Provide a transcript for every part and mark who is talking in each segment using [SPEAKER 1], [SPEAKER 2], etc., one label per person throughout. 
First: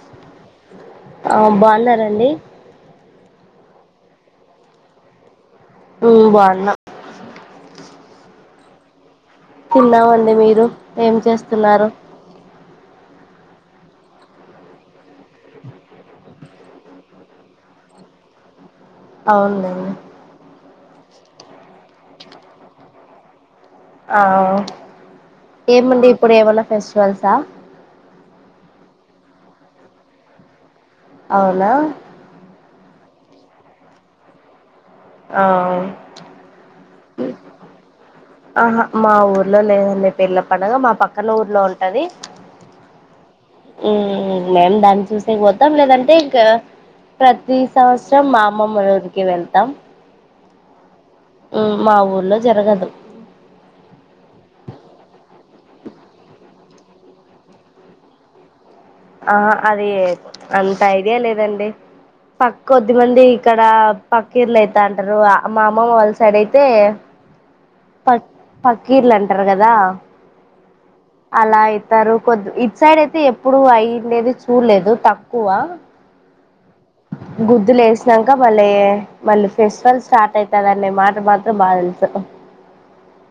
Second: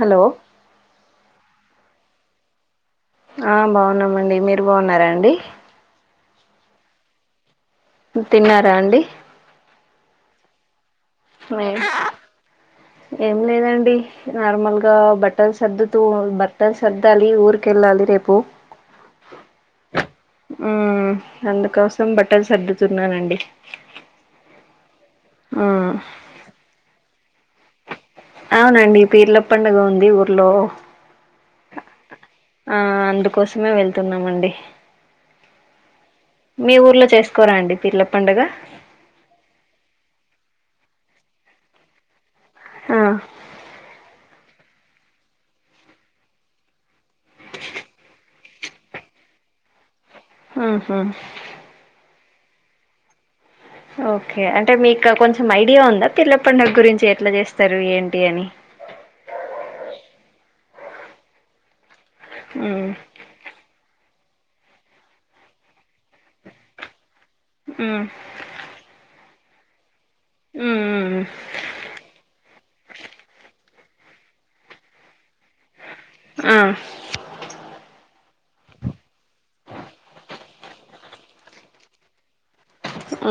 [SPEAKER 1] Hello
[SPEAKER 2] ఆ బాన్నరండి
[SPEAKER 1] ఆ బావున్నమండి మీరు బావున్నారా అండి
[SPEAKER 2] టూ బాన్నా
[SPEAKER 1] తిన్నారా అండి.
[SPEAKER 2] తిన్నామండి మీరు ఏం
[SPEAKER 1] మేయొ
[SPEAKER 2] చేస్తున్నారు
[SPEAKER 1] ఏం లేదండి నార్మల్ గా బట్టలు సర్దుతూ బట్టర్ సద్దాలి ఊరికి. కెళ్ళాలి రేపు.
[SPEAKER 2] అవున్ ల్నేండి
[SPEAKER 1] ఆ అందుకోసం బట్టలు సర్దుతున్నానండి.
[SPEAKER 2] ఆ
[SPEAKER 1] మ్మ్
[SPEAKER 2] ఏముంది ఇప్పుడు ఏమన్నా ఫెస్టివల్సా?
[SPEAKER 1] అవునండి పీర్ల పండుగ ఉంది ఊర్లో
[SPEAKER 2] అవునా.
[SPEAKER 1] ఆ అందుకోసమే వెళ్తున్నామండి
[SPEAKER 2] ఆ
[SPEAKER 1] మీ ఊర్లో చేస్కోరా అండి పిర్ల పండగ
[SPEAKER 2] అహా మా ఊర్లో లేదండి పీర్ల పండగ మా పక్కనూర్లో ఉంటది
[SPEAKER 1] హా
[SPEAKER 2] హుమ్ మేము దాన్ని చూసే పోద్దాం లేదంటే ఇంకా. ప్రతి సంవత్సరం మా అమ్మమ్మలో ఊరికి వెళ్తాం.
[SPEAKER 1] ఊహూ
[SPEAKER 2] ఉ మా ఊర్లో జరగదు
[SPEAKER 1] ఓకే అంటే మీక్క కొంచెం ఐడియా ఉందా పీర్ల పండగ గురించి ఎట్ల జేస్తరు ఏంటి అని
[SPEAKER 2] ఆహా అది అంత ఐడియా లేదండి పక్కొద్దిమంది ఇక్కడ పక్కీర్లైతాంటరూ ఆ మా అమ్మమ్మ వాళ్ళ్ సైడ్ అయితే పక్ పక్కీర్లంటరు గదా
[SPEAKER 1] ఉమ్ మ్.
[SPEAKER 2] లైతారు కొద్దు ఇట్ సైడ్ అయితే ఎప్పుడు అయిండేది చూల్లేదు తక్కువ
[SPEAKER 1] ఆ.
[SPEAKER 2] గుద్దులేసినాంక భలేయ్. మళ్ళు ఫెస్టివల్ స్టాటయితాదనే మాట మాత్రం బాగ దెల్సు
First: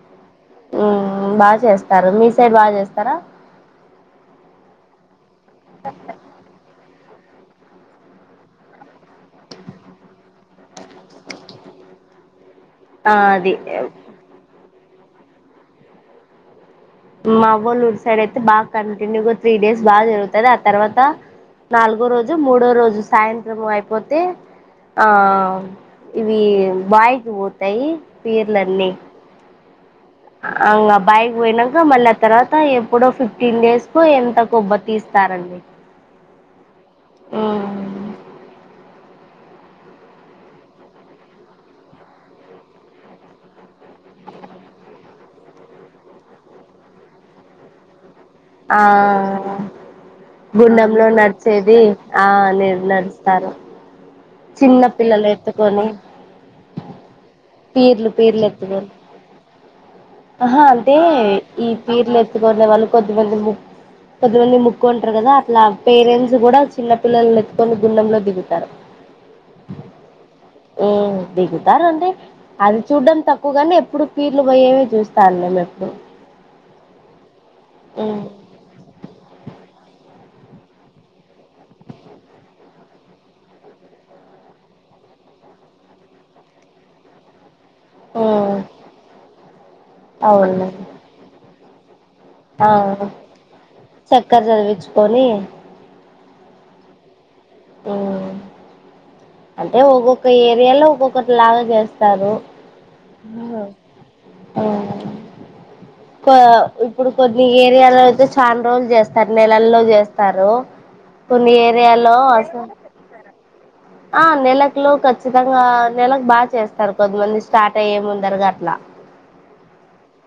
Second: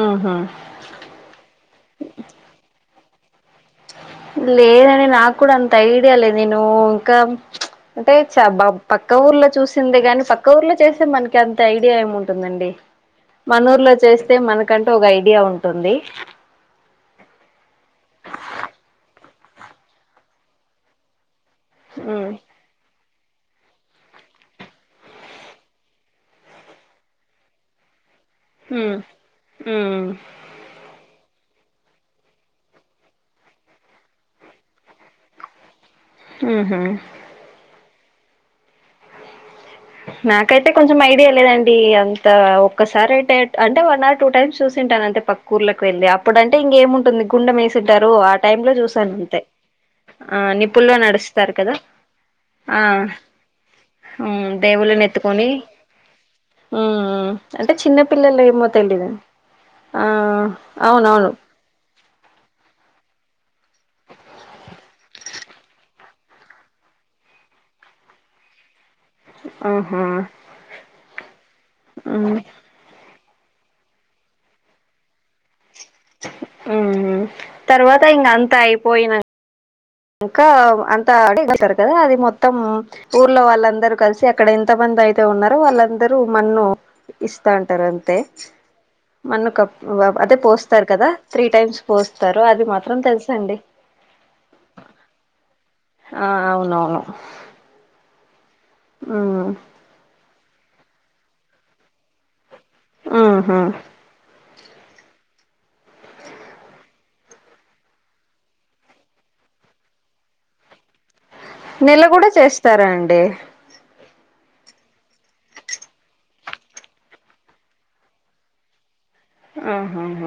[SPEAKER 1] ఆహా.
[SPEAKER 2] ఉమ్ బాగా చేస్తారు మీ సైడ్ బాగా చేస్తారా.
[SPEAKER 1] లేదండి నాకూడ అంత ఐడియ లేద్ నేను ఇంకా అంటే చ బ పక్క ఊర్లో చూసిందే గాని పక్క ఊర్లో చేస్తే మనకి అంత ఐడియా ఏముంటుందండి
[SPEAKER 2] ఆ అది
[SPEAKER 1] మనూర్ లో చేస్తే మనకంటూ ఒక ఐడియా ఉంటుంది
[SPEAKER 2] మా అవ్వొల్ ఊరి సైడైతే బాగ కంటిన్యూగా త్రీ డేస్ బాగా జరుగుతాది ఆ తర్వాత నాలుగో
[SPEAKER 1] ఉమ్
[SPEAKER 2] రోజు మూడో రోజు సాయంత్రం అయిపోతే ఆ ఇవి బాయికి పోతయి
[SPEAKER 1] హ్మ్ మ్
[SPEAKER 2] అంగ ఆ బాయికి వొయినంక మళ్ళీ ఆ తర్వాత ఎప్పుడో ఫిఫ్టీన్ డేస్ కొ ఎంతకొ అబ్బ తీస్తారండి
[SPEAKER 1] ఊహు
[SPEAKER 2] ఓహ్
[SPEAKER 1] నాకైతే కొంచెం ఐడియా లేదండి అంత ఒక్కసారైటెట్ అంటే వన్ అర్ టూ టైమ్స్ చూసింటాను అంతే పక్ కూర్లకు వెళ్ళి అప్పుడు అంటే ఇంగేముంటుంది గుండెం ఎసుంటారు ఆ టైమ్ లో చూసాను అంతే ఆ నిపుల్లో
[SPEAKER 2] గుండంలో
[SPEAKER 1] నడుస్తారు కదా
[SPEAKER 2] నడిచేది ఆ నే
[SPEAKER 1] ఆ
[SPEAKER 2] నడుస్తారు
[SPEAKER 1] హుమ్
[SPEAKER 2] చిన్న
[SPEAKER 1] దేవుళ్ళని
[SPEAKER 2] పిల్లలు
[SPEAKER 1] ఎత్తుకొని ఊ ఊ అంటే
[SPEAKER 2] పీర్లు
[SPEAKER 1] చిన్నపిల్లల్లో
[SPEAKER 2] పీర్లు
[SPEAKER 1] ఏమో
[SPEAKER 2] ఎత్తుకొని
[SPEAKER 1] తెలిదండి ఆ
[SPEAKER 2] ఆహా అంటే
[SPEAKER 1] అవునవును
[SPEAKER 2] ఈ పీర్లు ఎత్తుకునే వాళ్ళు కొద్దిమంది ము కొద్దిమంది మొక్కుంటరు కదా అట్లా పేరెంట్స్ గూడ చిన్న పిల్లల్ని ఎత్తుకొని గుండెంలో దిగుతారు
[SPEAKER 1] ఆహా
[SPEAKER 2] ఊ దిగుతారు అంటె
[SPEAKER 1] ఉమ్
[SPEAKER 2] అది చూడ్డం తక్కువ గాని ఎప్పుడు పీర్లు పోయేవి చూస్తా అండి మేం ఎప్పుడు
[SPEAKER 1] మ్ తర్వాత
[SPEAKER 2] మ్మ్
[SPEAKER 1] ఇంగ అంతా అయిపోయిన కా అంత అడిగితారు కదా అది మొత్తం ఊర్లో వాళ్ళందరూ కలిసి అక్కడ ఎంత మంది అయితే ఉన్నారో వాళ్ళందరూ మన్ను ఇస్తా అంటరు అంతే
[SPEAKER 2] మ్మ్
[SPEAKER 1] మన్ను కప్ అదే
[SPEAKER 2] అవునండి
[SPEAKER 1] పోస్తారు కదా త్రీ టైమ్స్ పోస్తారు అది మాత్రం తెలుసండి
[SPEAKER 2] చెక్కర చదివిచుకొనీ
[SPEAKER 1] ఆ అవునవును
[SPEAKER 2] ఊ
[SPEAKER 1] ఊ
[SPEAKER 2] ఏ ఒక్కొక్క ఏరియాలో ఒక్కొక్కటి లాగా జేస్తారు
[SPEAKER 1] ఆహా
[SPEAKER 2] కో ఇప్పుడు కొన్ని ఏరియాలో అయితే చాన్ రోజులు జేస్తారు నెలల్లో జేస్తారు
[SPEAKER 1] నెల గూడ చేస్తారా అండి
[SPEAKER 2] ఆ నెలక్లో ఖచ్చితంగా నెలకు బాగ్ చేస్తారు కొద్దిమంది స్టార్ట్ అయ్యే ముందర గట్లా
[SPEAKER 1] అహాహ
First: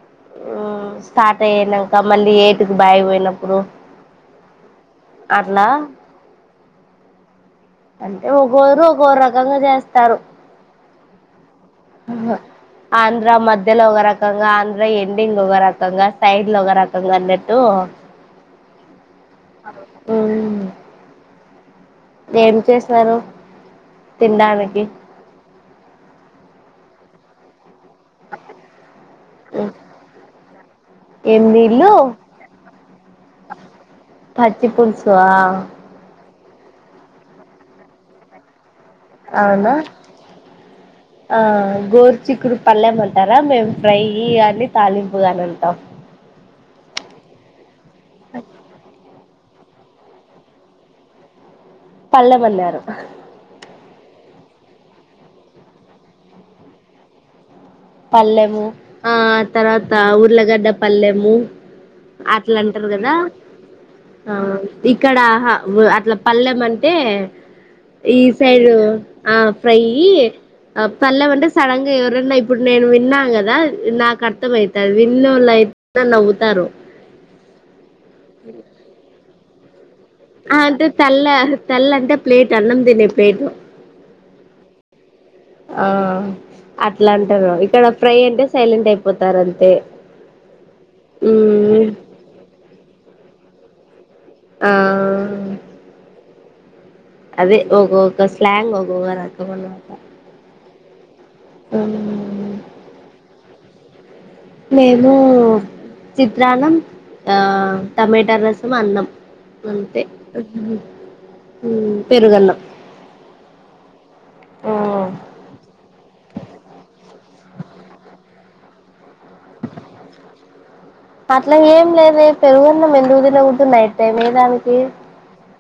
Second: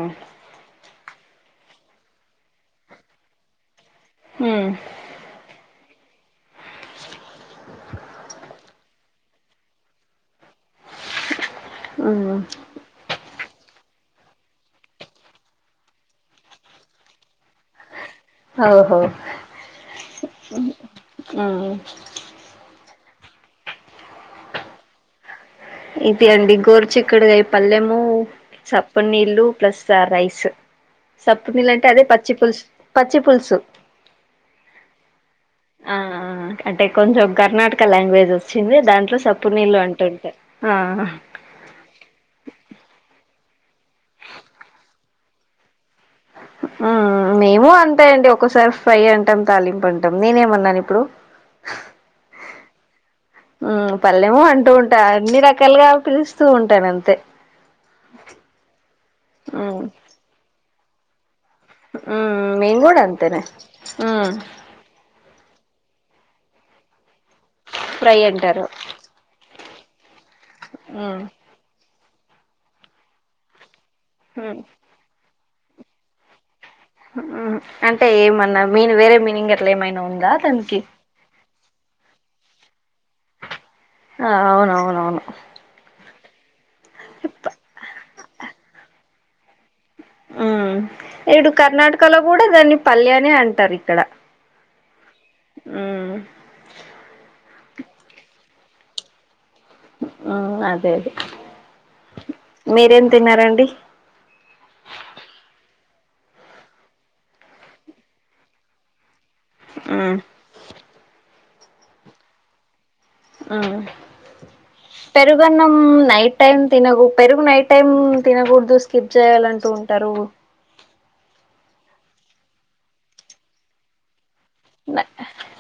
[SPEAKER 2] ఉ స్టార్ట్ అయ్యినంక మళ్ళీ ఏటుకి బాయి పోయినప్పుడు.
[SPEAKER 1] హు
[SPEAKER 2] అట్లా ఒకొరు ఒకో రకంగా జేస్తారు
[SPEAKER 1] ఉమ్
[SPEAKER 2] ఉహ ఆంధ్ర మధ్యలో ఒగ రకంగా ఆంధ్ర ఎండింగ్ ఒగ రకంగా సైడ్లో ఒగ రకంగా అన్నట్టు.
[SPEAKER 1] ఔహో ఉ ఉ
[SPEAKER 2] ఏం చేసినారు తిన్డానికి
[SPEAKER 1] ఇది అండి గోరుచిక్కడుగాయి పల్లెము సప్పనీ ఇళ్ళు ప్లస్ స్తా రైసు సప్పు నీళ్ళు అంటే అదే పచ్చి పులుసు పచ్చి పులుసు
[SPEAKER 2] పచ్చి పులుసా
[SPEAKER 1] ఆ ఆ అంటె కొంచెం కర్ణాటక లాంగ్వేజ్ వచ్చింది దాంట్లో సప్పు
[SPEAKER 2] అవునా
[SPEAKER 1] నీళ్ళు అంటుంటా ఆ హ
[SPEAKER 2] ఆ గోరుచిక్కుడు పల్లెం అంటారా మేము ఫ్రైయి గాని తాలింపు గాని అంటాం.
[SPEAKER 1] ఆ మేము అంతే అండి ఒకోసారి ఫ్రై అంటాం తాలింపు అంటాం నేనేమన్నాను ఇప్పుడు
[SPEAKER 2] పళ్లెం అన్నారు
[SPEAKER 1] ఉ పల్లెము అంటూ ఉంటారు అన్ని రకాలుగా పిలుస్తూ ఉంటాను అంతే.
[SPEAKER 2] పల్లెము ఆ
[SPEAKER 1] ఉమ్
[SPEAKER 2] తర్వాత ఉర్లగడ్డ పల్లెము
[SPEAKER 1] ఉమ్ మేము
[SPEAKER 2] అట్లంటరు
[SPEAKER 1] కూడా
[SPEAKER 2] గదా
[SPEAKER 1] అంతేనే ఉమ్
[SPEAKER 2] ఆ ఇక్కడ ఆహ అట్లా పల్లెం అంటే
[SPEAKER 1] ఫ్రై
[SPEAKER 2] ఈ
[SPEAKER 1] అంటారు
[SPEAKER 2] సైడు ఆ ఫ్రైయి ఆ
[SPEAKER 1] ఉమ్
[SPEAKER 2] పల్లెం అంటే సడన్గా ఎవరన్నా ఇప్ ఇప్పుడు నేను విన్నా గదా నాకు
[SPEAKER 1] ఉమ్
[SPEAKER 2] అర్థమయితాది విన్నోళ్లుఅయితే నవ్వుతారు.
[SPEAKER 1] ఉమ్ అంటే ఏమన్నా మీన్ వేరే మీనింగ్ అట్లా ఏమైనా ఉన్
[SPEAKER 2] ఆంటే తల్ల తల్ అంటే ప్లేట్ అన్నం తినే ప్లేటు
[SPEAKER 1] ఆ అవునవును అవును
[SPEAKER 2] ఆ అట్లాంటరు ఇక్కడ ఫ్రై అంటే సైలెంట్ అయిపోతారు అంతే.
[SPEAKER 1] ఉ ఇడు కర్ణాటకలో కూడ దాన్ని పల్లె అనే అంటారు ఇక్కడ.
[SPEAKER 2] ఆవ్ ఉమ్
[SPEAKER 1] ఉమ్
[SPEAKER 2] అదే ఒగోక్క ఒక స్లాంగ్ ఒగో రకంగా
[SPEAKER 1] ఉ అదే అదే మీరేం తిన్నారండి
[SPEAKER 2] మేము చిత్రాన్నం ఆ టమేటా రసము అన్నం అంతే
[SPEAKER 1] ఉమ్
[SPEAKER 2] ఉ పెరుగన్నం
[SPEAKER 1] ఉ పెరుగున్నం నైట్ టైం తినగు పెరుగు నైట్ టైం తినగూడదు స్కిప్ చేయాలంటు ఉంటారు.
[SPEAKER 2] అట్లా ఏం లేదే పెరుగు అన్నం ఎందుకు తినగూడదు నైట్ టైమే దానికి.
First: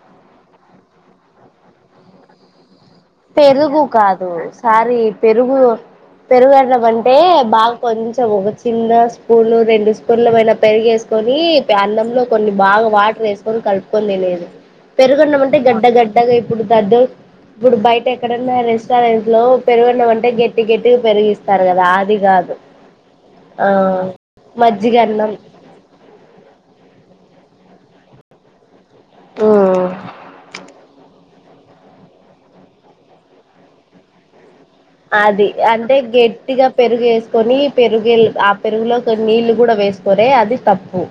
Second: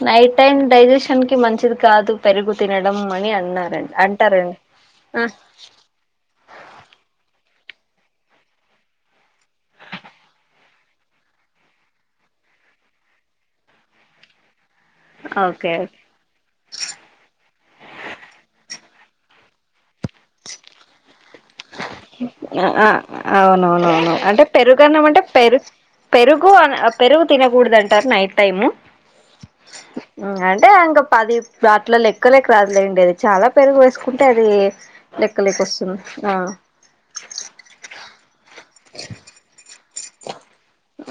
[SPEAKER 1] నైట్ టైం డైజెషన్కి మంచిది కాదు పెరుగు తినడం అని
[SPEAKER 2] పెరుగు
[SPEAKER 1] అన్నారండి
[SPEAKER 2] కాదు
[SPEAKER 1] అంటారండి
[SPEAKER 2] సారీ
[SPEAKER 1] ఉ
[SPEAKER 2] పెరుగు పెరుగన్నం అంటే బాగా కొంచెం ఒక చిన్న స్పూన్ రెండు స్పూన్లుమేన పెరుగు ఎస్ కొని ప్య అన్నంలో కొన్ని బాగా వాటర్ యేసుకొని కలుపుకొని తినేద్ పెరుగున్నం అంటే
[SPEAKER 1] ఓకే
[SPEAKER 2] గడ్డ గడ్డగా ఇప్పుడు దద్దు ఇప్పుడు బయ్ టెక్కడన్న రెస్టారెంట్ లో పెరుగున్న మం టే గెట్టి గెట్టిగ పెరుగిస్తారు గదా అది గాదు ఆ
[SPEAKER 1] పెరుగున్నం అంటే
[SPEAKER 2] మజ్జిగన్నం
[SPEAKER 1] పెరుగు పెరుగు అన్ అ పెరుగు తినగూడదు అంటారు నైట్ టైము అంటే ఇంక పది వాటిలో లెక్కలేక్ రాదులేండి అది చాలా పెరుగు వేసుకుంటే అది
[SPEAKER 2] అది
[SPEAKER 1] లెక్కలేకి
[SPEAKER 2] అంటే
[SPEAKER 1] వస్తుంది ఆ
[SPEAKER 2] గెట్టిగా పెరుగు ఎసుకొని పెరుగెల్ ఆ పెరుగులో కొన్ని నీళ్ళు కూడ వేసు కొరే అది తప్పు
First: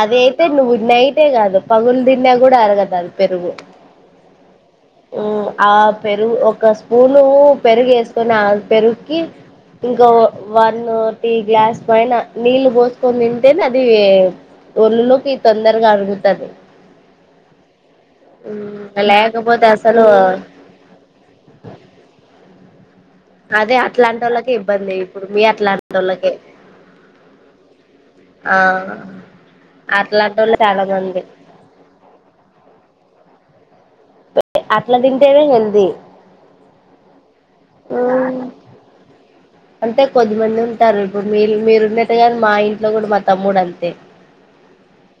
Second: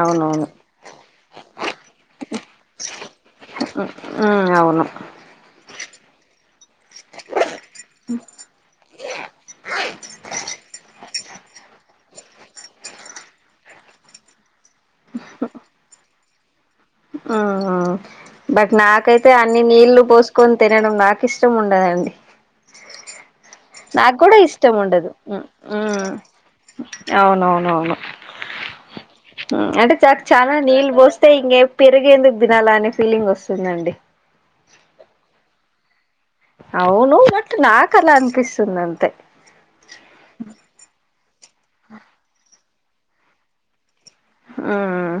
[SPEAKER 2] అది అయితే
[SPEAKER 1] అవునవును
[SPEAKER 2] నువ్వు నైటే గాదు పగులు తిన్నా గూడ అరగదు అది పెరుగు
[SPEAKER 1] అవును
[SPEAKER 2] ఆ పెరుగు ఒక స్పూనూ పెరుగు ఎసుకొని ఆ పెరుగుకి ఇంకా వన్ను టీ గ్లాస్ పైన నీళ్ళు పోసుకొని తింటేనే అదీ ఒళ్ళులోకి తొందరగా అరుగుతది
[SPEAKER 1] ఆహ ఆ బట్
[SPEAKER 2] ఉమ్,
[SPEAKER 1] నాకైతే అన్ని
[SPEAKER 2] లేకపోతే అసలు
[SPEAKER 1] నీళ్లు పోసుకొన్ తినడం నాకు ఇష్టం ఉండదండి
[SPEAKER 2] అదే అట్లాంటి
[SPEAKER 1] నాకూడ
[SPEAKER 2] వాళ్ళకే
[SPEAKER 1] ఇష్టం
[SPEAKER 2] ఇబ్బంది
[SPEAKER 1] ఉండదు
[SPEAKER 2] ఇప్పుడు
[SPEAKER 1] ఉ
[SPEAKER 2] మీ
[SPEAKER 1] ఊ
[SPEAKER 2] అట్లాంటి వాళ్ళకే
[SPEAKER 1] అవునవునవును
[SPEAKER 2] ఆ
[SPEAKER 1] అంటే చక్ చాలా
[SPEAKER 2] అట్లాంటోళ్ళు
[SPEAKER 1] నీళ్ళు
[SPEAKER 2] మంది
[SPEAKER 1] పోస్తే ఇంగే పెరుగేందుకు దినాలి అనే ఫీలింగ్ ఒస్తుందండి
[SPEAKER 2] గఎ అట్ల తింటేనే హెల్దీ
[SPEAKER 1] అవును బట్ నాకు అలా
[SPEAKER 2] ఉమ్,
[SPEAKER 1] అనిపిస్తుంది అంతే
[SPEAKER 2] అంటే కొద్దిమంది ఉంటారు ఇప్పుడు మీలు మీరున్నట్టుగానె మా ఇంట్లో గూడ మా తమ్ముడు అంతే
[SPEAKER 1] ఆ ఆ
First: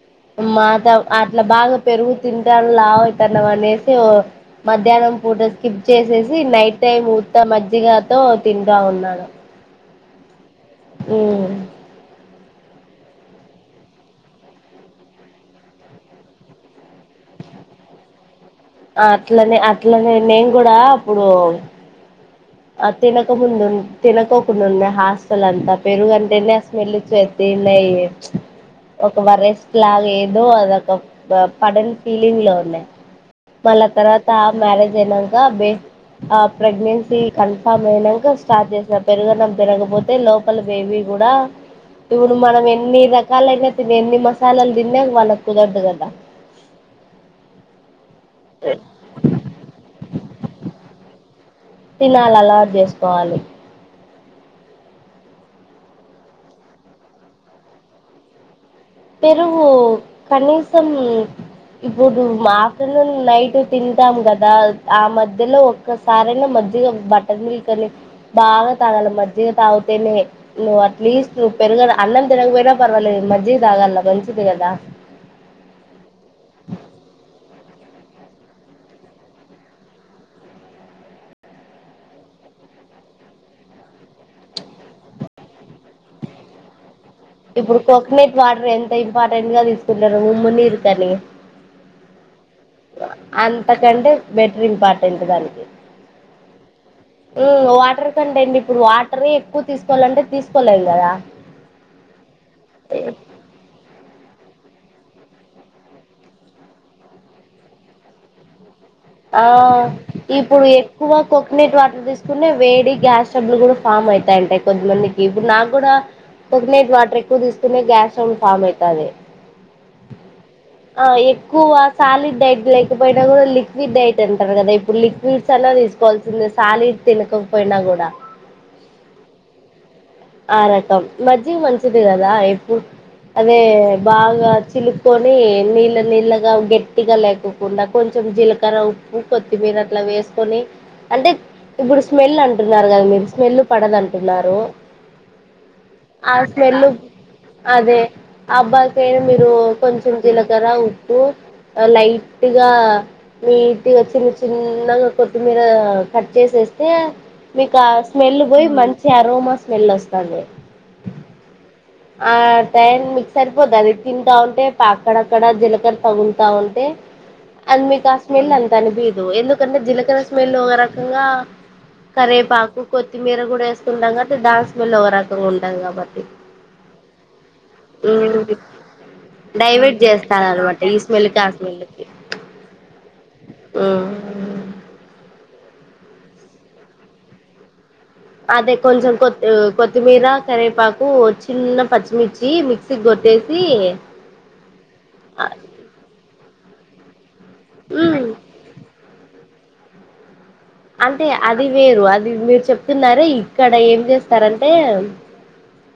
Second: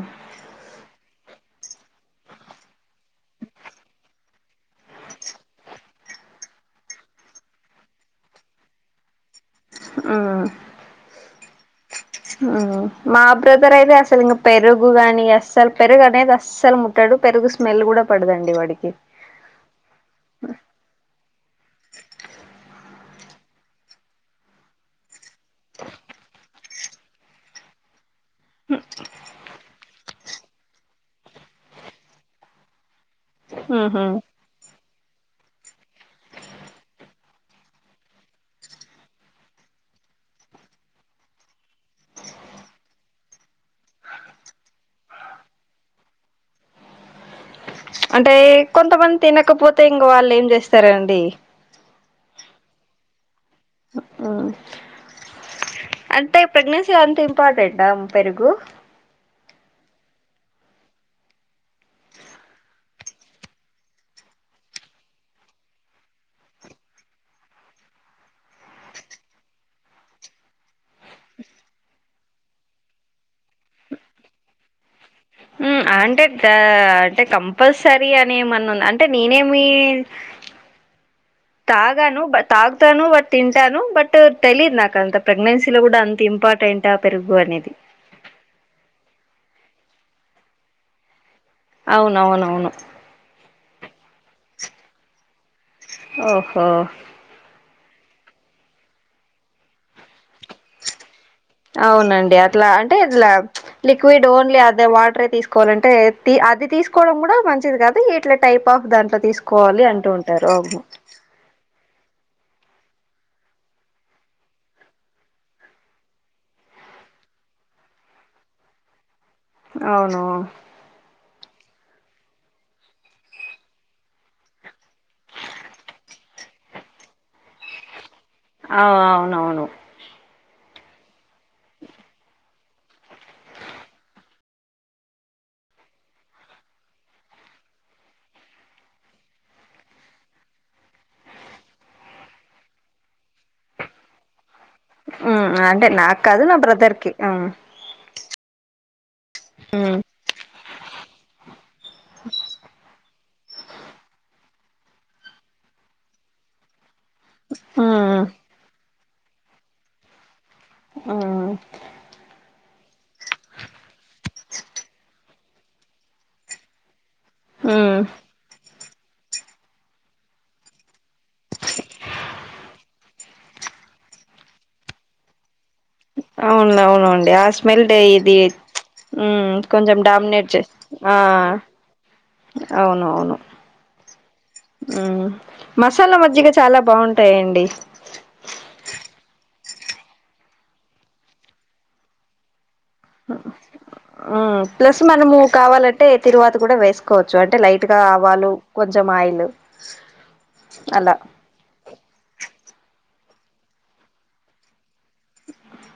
[SPEAKER 2] మాత అట్లా బాగా పెరుగు తింటాండు లావాయ్ తనం అనేసి ఓ మధ్యాహ్నం పూటస్కి చేసేసి నైట్ టైమ్ ఊత మజ్జిగతో తింట ఉన్నాడు
[SPEAKER 1] ఆ
[SPEAKER 2] ఊమ్
[SPEAKER 1] మా బ్రదర్ అయితే అసలు ఇంకా పెరుగుగాని అస్సలు పెరుగు అనేది అస అస్సలు ముట్టాడు పెరుగు స్మెల్ కూడా పడదండి వాడికి
[SPEAKER 2] అట్లనే అట్లనే నేను కూడా అప్పుడు ఆ తినకముందు తినకోకుండా ఉన్నా హాస్టల్ అంతా పెరుగుంటేనే అ స్మెల్ ఇచ్చేద్ వీళ్ళయ ఒక వరెస్ట్ లాగ ఏదో అదొక గ పడని ఫీలింగ్ లో ఉన్నాయి మళ్ళా
[SPEAKER 1] ఉహు
[SPEAKER 2] తర్వాత మ్యారేజ్ అయినాక బే ఆ ప్రెగ్నెన్సీ కన్ఫామ్ అయినాక స్టార్ట్ చేసిన పెరుగన్నం తినకపోతే లోపల బేబీ కూడా ఇప్పుడు మనం ఎన్ని రకాలయినా తిన్ ఎన్ని మసాలాలు తిన్నా అది వాళ్ళ కుదరదు కదా
[SPEAKER 1] అంటే కొంతమంది తినకపోతే ఇంక వాళ్ళు ఏం చేస్తారండి
[SPEAKER 2] తినాలి అలవాటు చేసుకోవాలి
[SPEAKER 1] అంటే ప్రెగ్నెన్సీ అంత ఇంపార్టెంటా పెరుగు
[SPEAKER 2] పెరుగు కనీసం ఇప్పుడు మా పిల్లలు నైట్ తింటాం కదా ఆ మధ్యలో ఒకసారేనా మర్జీగ బట్టర్ మిల్కని బాగా తాగల మజిగా తాగితేనే నువ ప్లీజ్ నువ్వు పెరుగదు అన్నం తినకపోయినా పర్వాలేదు మాజీగా తాగాల మంచిది కదా
[SPEAKER 1] ఉ అంటే క అంటే కం ప్పల్సరి అని ఏమన్నా ఉం అంటే నేనేమి తాగను బట్ తాగుతాను బట్ తింటాను బట్ తెలీదు నాకంత ప్రెగ్నెన్సీలో కూడా అంత ఇంపార్టెంట్ డ పెరుగు అనేది
[SPEAKER 2] కోకొనట్ వాటర్ ఎంత ఇంపార్టెంట్ గా తీసుకుంటారు ఉమ్మునీరు కనీ
[SPEAKER 1] అవునవునవును
[SPEAKER 2] అంతకంటే బెటర్ ఇంపార్టెంట్ దానికి
[SPEAKER 1] ఓహో
[SPEAKER 2] వాటర్ కంటే అండి ఇప్పుడు వాటర్ ఎక్కువ తీసుకోవాలంటే తీసుకోలేం కదా
[SPEAKER 1] అవునండి అట్లా అంటే ఇట్లా లిక్విడ్ ఓన్లీ అదే వాటరే తీసుకోవాలంటే తీ అది తీసుకోవడం కూడా మంచిది కాద ఇట్లా టైప్ ఆఫ్ దాంట్లో
[SPEAKER 2] ఆ
[SPEAKER 1] తీసుకోవాలి అంటూ ఉంటారు
[SPEAKER 2] ఇప్పుడు
[SPEAKER 1] హుమ్
[SPEAKER 2] ఎక్కువ కోకోనట్ వాటర్ తీసుకునే వేడి గ్యాస్స్టబ్లు కూడా ఫామ్ అవుతాయంటాయి కొంతమందికి ఇప్పుడు నాకు కూడా కోకొనట్ వాటర్ ఎక్కువ తీసుకునే గ్యాస్ ట్రబుల్ ఫామ్ అయితాది
[SPEAKER 1] అవును
[SPEAKER 2] ఆ ఎక్కువ సాలిడ్ డైట్ లేకపోయినా కూడా లిక్ క్విడ్ డైట్ అంటారు కదా ఇప్పుడు లిక్విడ్స్ అన్నా తీసుకోవాల్సింద సాలిడ్ తినకకపోయినా కూడా
[SPEAKER 1] ఆ అవునవును
[SPEAKER 2] ఆ రకం మజ్జిగ మంచిది కదా ఎప్పుడు అదే బాగా చిలుక్కొని నీళ్ళ నీళ్ళగా గట్టిగా లేకుం కుండా కొంచెం జీలకర్ర ఉప్పు కొత్తిమీర అట్లా వేసుకొని అంటే ఇప్పుడు స్మెల్ అంటున్నారు కదా మీరు స్మెల్ పడదు అంటున్నారు
[SPEAKER 1] మ్ అంటే నాకు కాదు నా బ్రదర్ కి
[SPEAKER 2] అదే ఆ అబ్బాయికైనా మీరు
[SPEAKER 1] హ్మ్.
[SPEAKER 2] కొంచెం జీలకర ఉప్పు లైట్ గా నీటిగ చిన్న చిన్నగా కొత్తిమీర కట్ చేసేస్ తే మీకు ఆ
[SPEAKER 1] హ్మ్.
[SPEAKER 2] స్మెల్ పోయి మంచి అరోమా స్మెల్ వస్తాంది
[SPEAKER 1] ఆ
[SPEAKER 2] ఆ టైన్ మిక్ సరిపోతాది తింటా ఉంటే అక్కడక్కడ జీలకర తగులుతా ఉంటే అది
[SPEAKER 1] ఉమ్
[SPEAKER 2] మీకాస్మెల్ అంత అనిపదు ఎందుకంటే జీలకర స్మెల్ ఒక రకంగా కరేపాకు కొత్తిమీర కూడా వేసుకుంటాం కాబట్టి దాని స్మెల్ ఒక రకంగా ఉంటాది కాబట్టి
[SPEAKER 1] అవును అవునండి ఆ స్మెల్టే ఇది
[SPEAKER 2] మ్మ్
[SPEAKER 1] కొంచెం
[SPEAKER 2] డైవర్ట్
[SPEAKER 1] డామినేట్ చే
[SPEAKER 2] చేస్తారనమాట ఈ
[SPEAKER 1] ఆ
[SPEAKER 2] స్మెల్కి
[SPEAKER 1] అవునువును
[SPEAKER 2] మ్
[SPEAKER 1] మ్ మసాలా మజ్జిగ చాలా బాగుంటాయండి
[SPEAKER 2] అదే కొంచెం కొ కొత్తిమీర కరివేపాకు చిన్న పచ్చిమిర్చి మిక్సి గొట్టేసి
[SPEAKER 1] ప్లస్ మనము కావాలంటే తిరువాత కూడా వేసుకో కోవచ్చు అంటే లైట్గా
[SPEAKER 2] మ్మ్
[SPEAKER 1] ఆవాలు కొంచం ఆయిల్ అలా
[SPEAKER 2] అంటే అది వేరు అది మీరు చెప్తున్నారే ఇక్కడ ఏం చేస్తారంటే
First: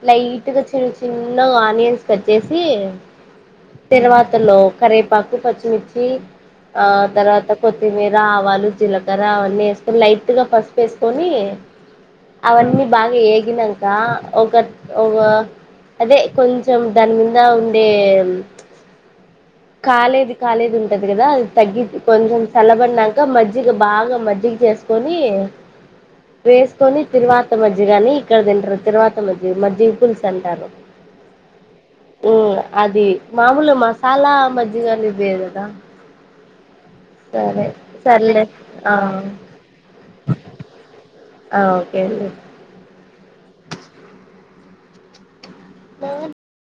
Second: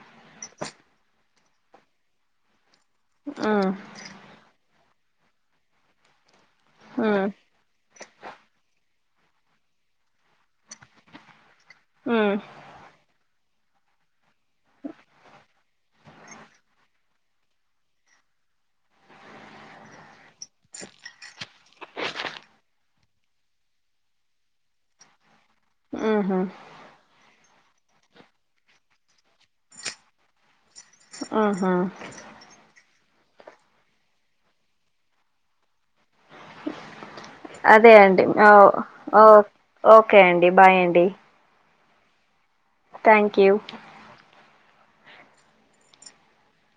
[SPEAKER 2] లైట్గా చిన్న చిన్న గ ఆనియన్స్ కట్ చేసి
[SPEAKER 1] ఉమ్
[SPEAKER 2] తిరమాతలో కరేపాకు పచ్చిమిర్చి ఆ
[SPEAKER 1] ఉమ్
[SPEAKER 2] తర్వాత కొత్తిమీర ఆవాలు జీలకర్ర అవన్నీ వేసుకొని లైట్ గా పసుపు వేసుకొని
[SPEAKER 1] మ్
[SPEAKER 2] అవన్నీ బాగా ఏగినంక ఒక ఒ ఆ అదే కొంచెం దాని మింద ఉండే కాలేది కాలేది ఉంటది కదా అది తగ్గి కొంచెం చల్లబడినాక మజ్జిగ బాగా మజ్జి టీ చేసుకొని
[SPEAKER 1] ఉహు
[SPEAKER 2] వేస్ కొని తిరగవాత మజ్జిగ అని ఇక్కడ తింటారు తిరగవాత మజ్జిగ, మజ్జిగ పులుసు అంటారు.
[SPEAKER 1] ఆహా
[SPEAKER 2] యా అది మామూలు మసాలా మజ్జిగన్నా ఇదే కదా సరే
[SPEAKER 1] అదే అండి
[SPEAKER 2] సర్లే
[SPEAKER 1] ఓ
[SPEAKER 2] ఆ
[SPEAKER 1] ఓ ఓకే అండి బై అండి
[SPEAKER 2] ఆ ఓకే అండి
[SPEAKER 1] థ్యాంక్ యూ
[SPEAKER 2] దెయ్యం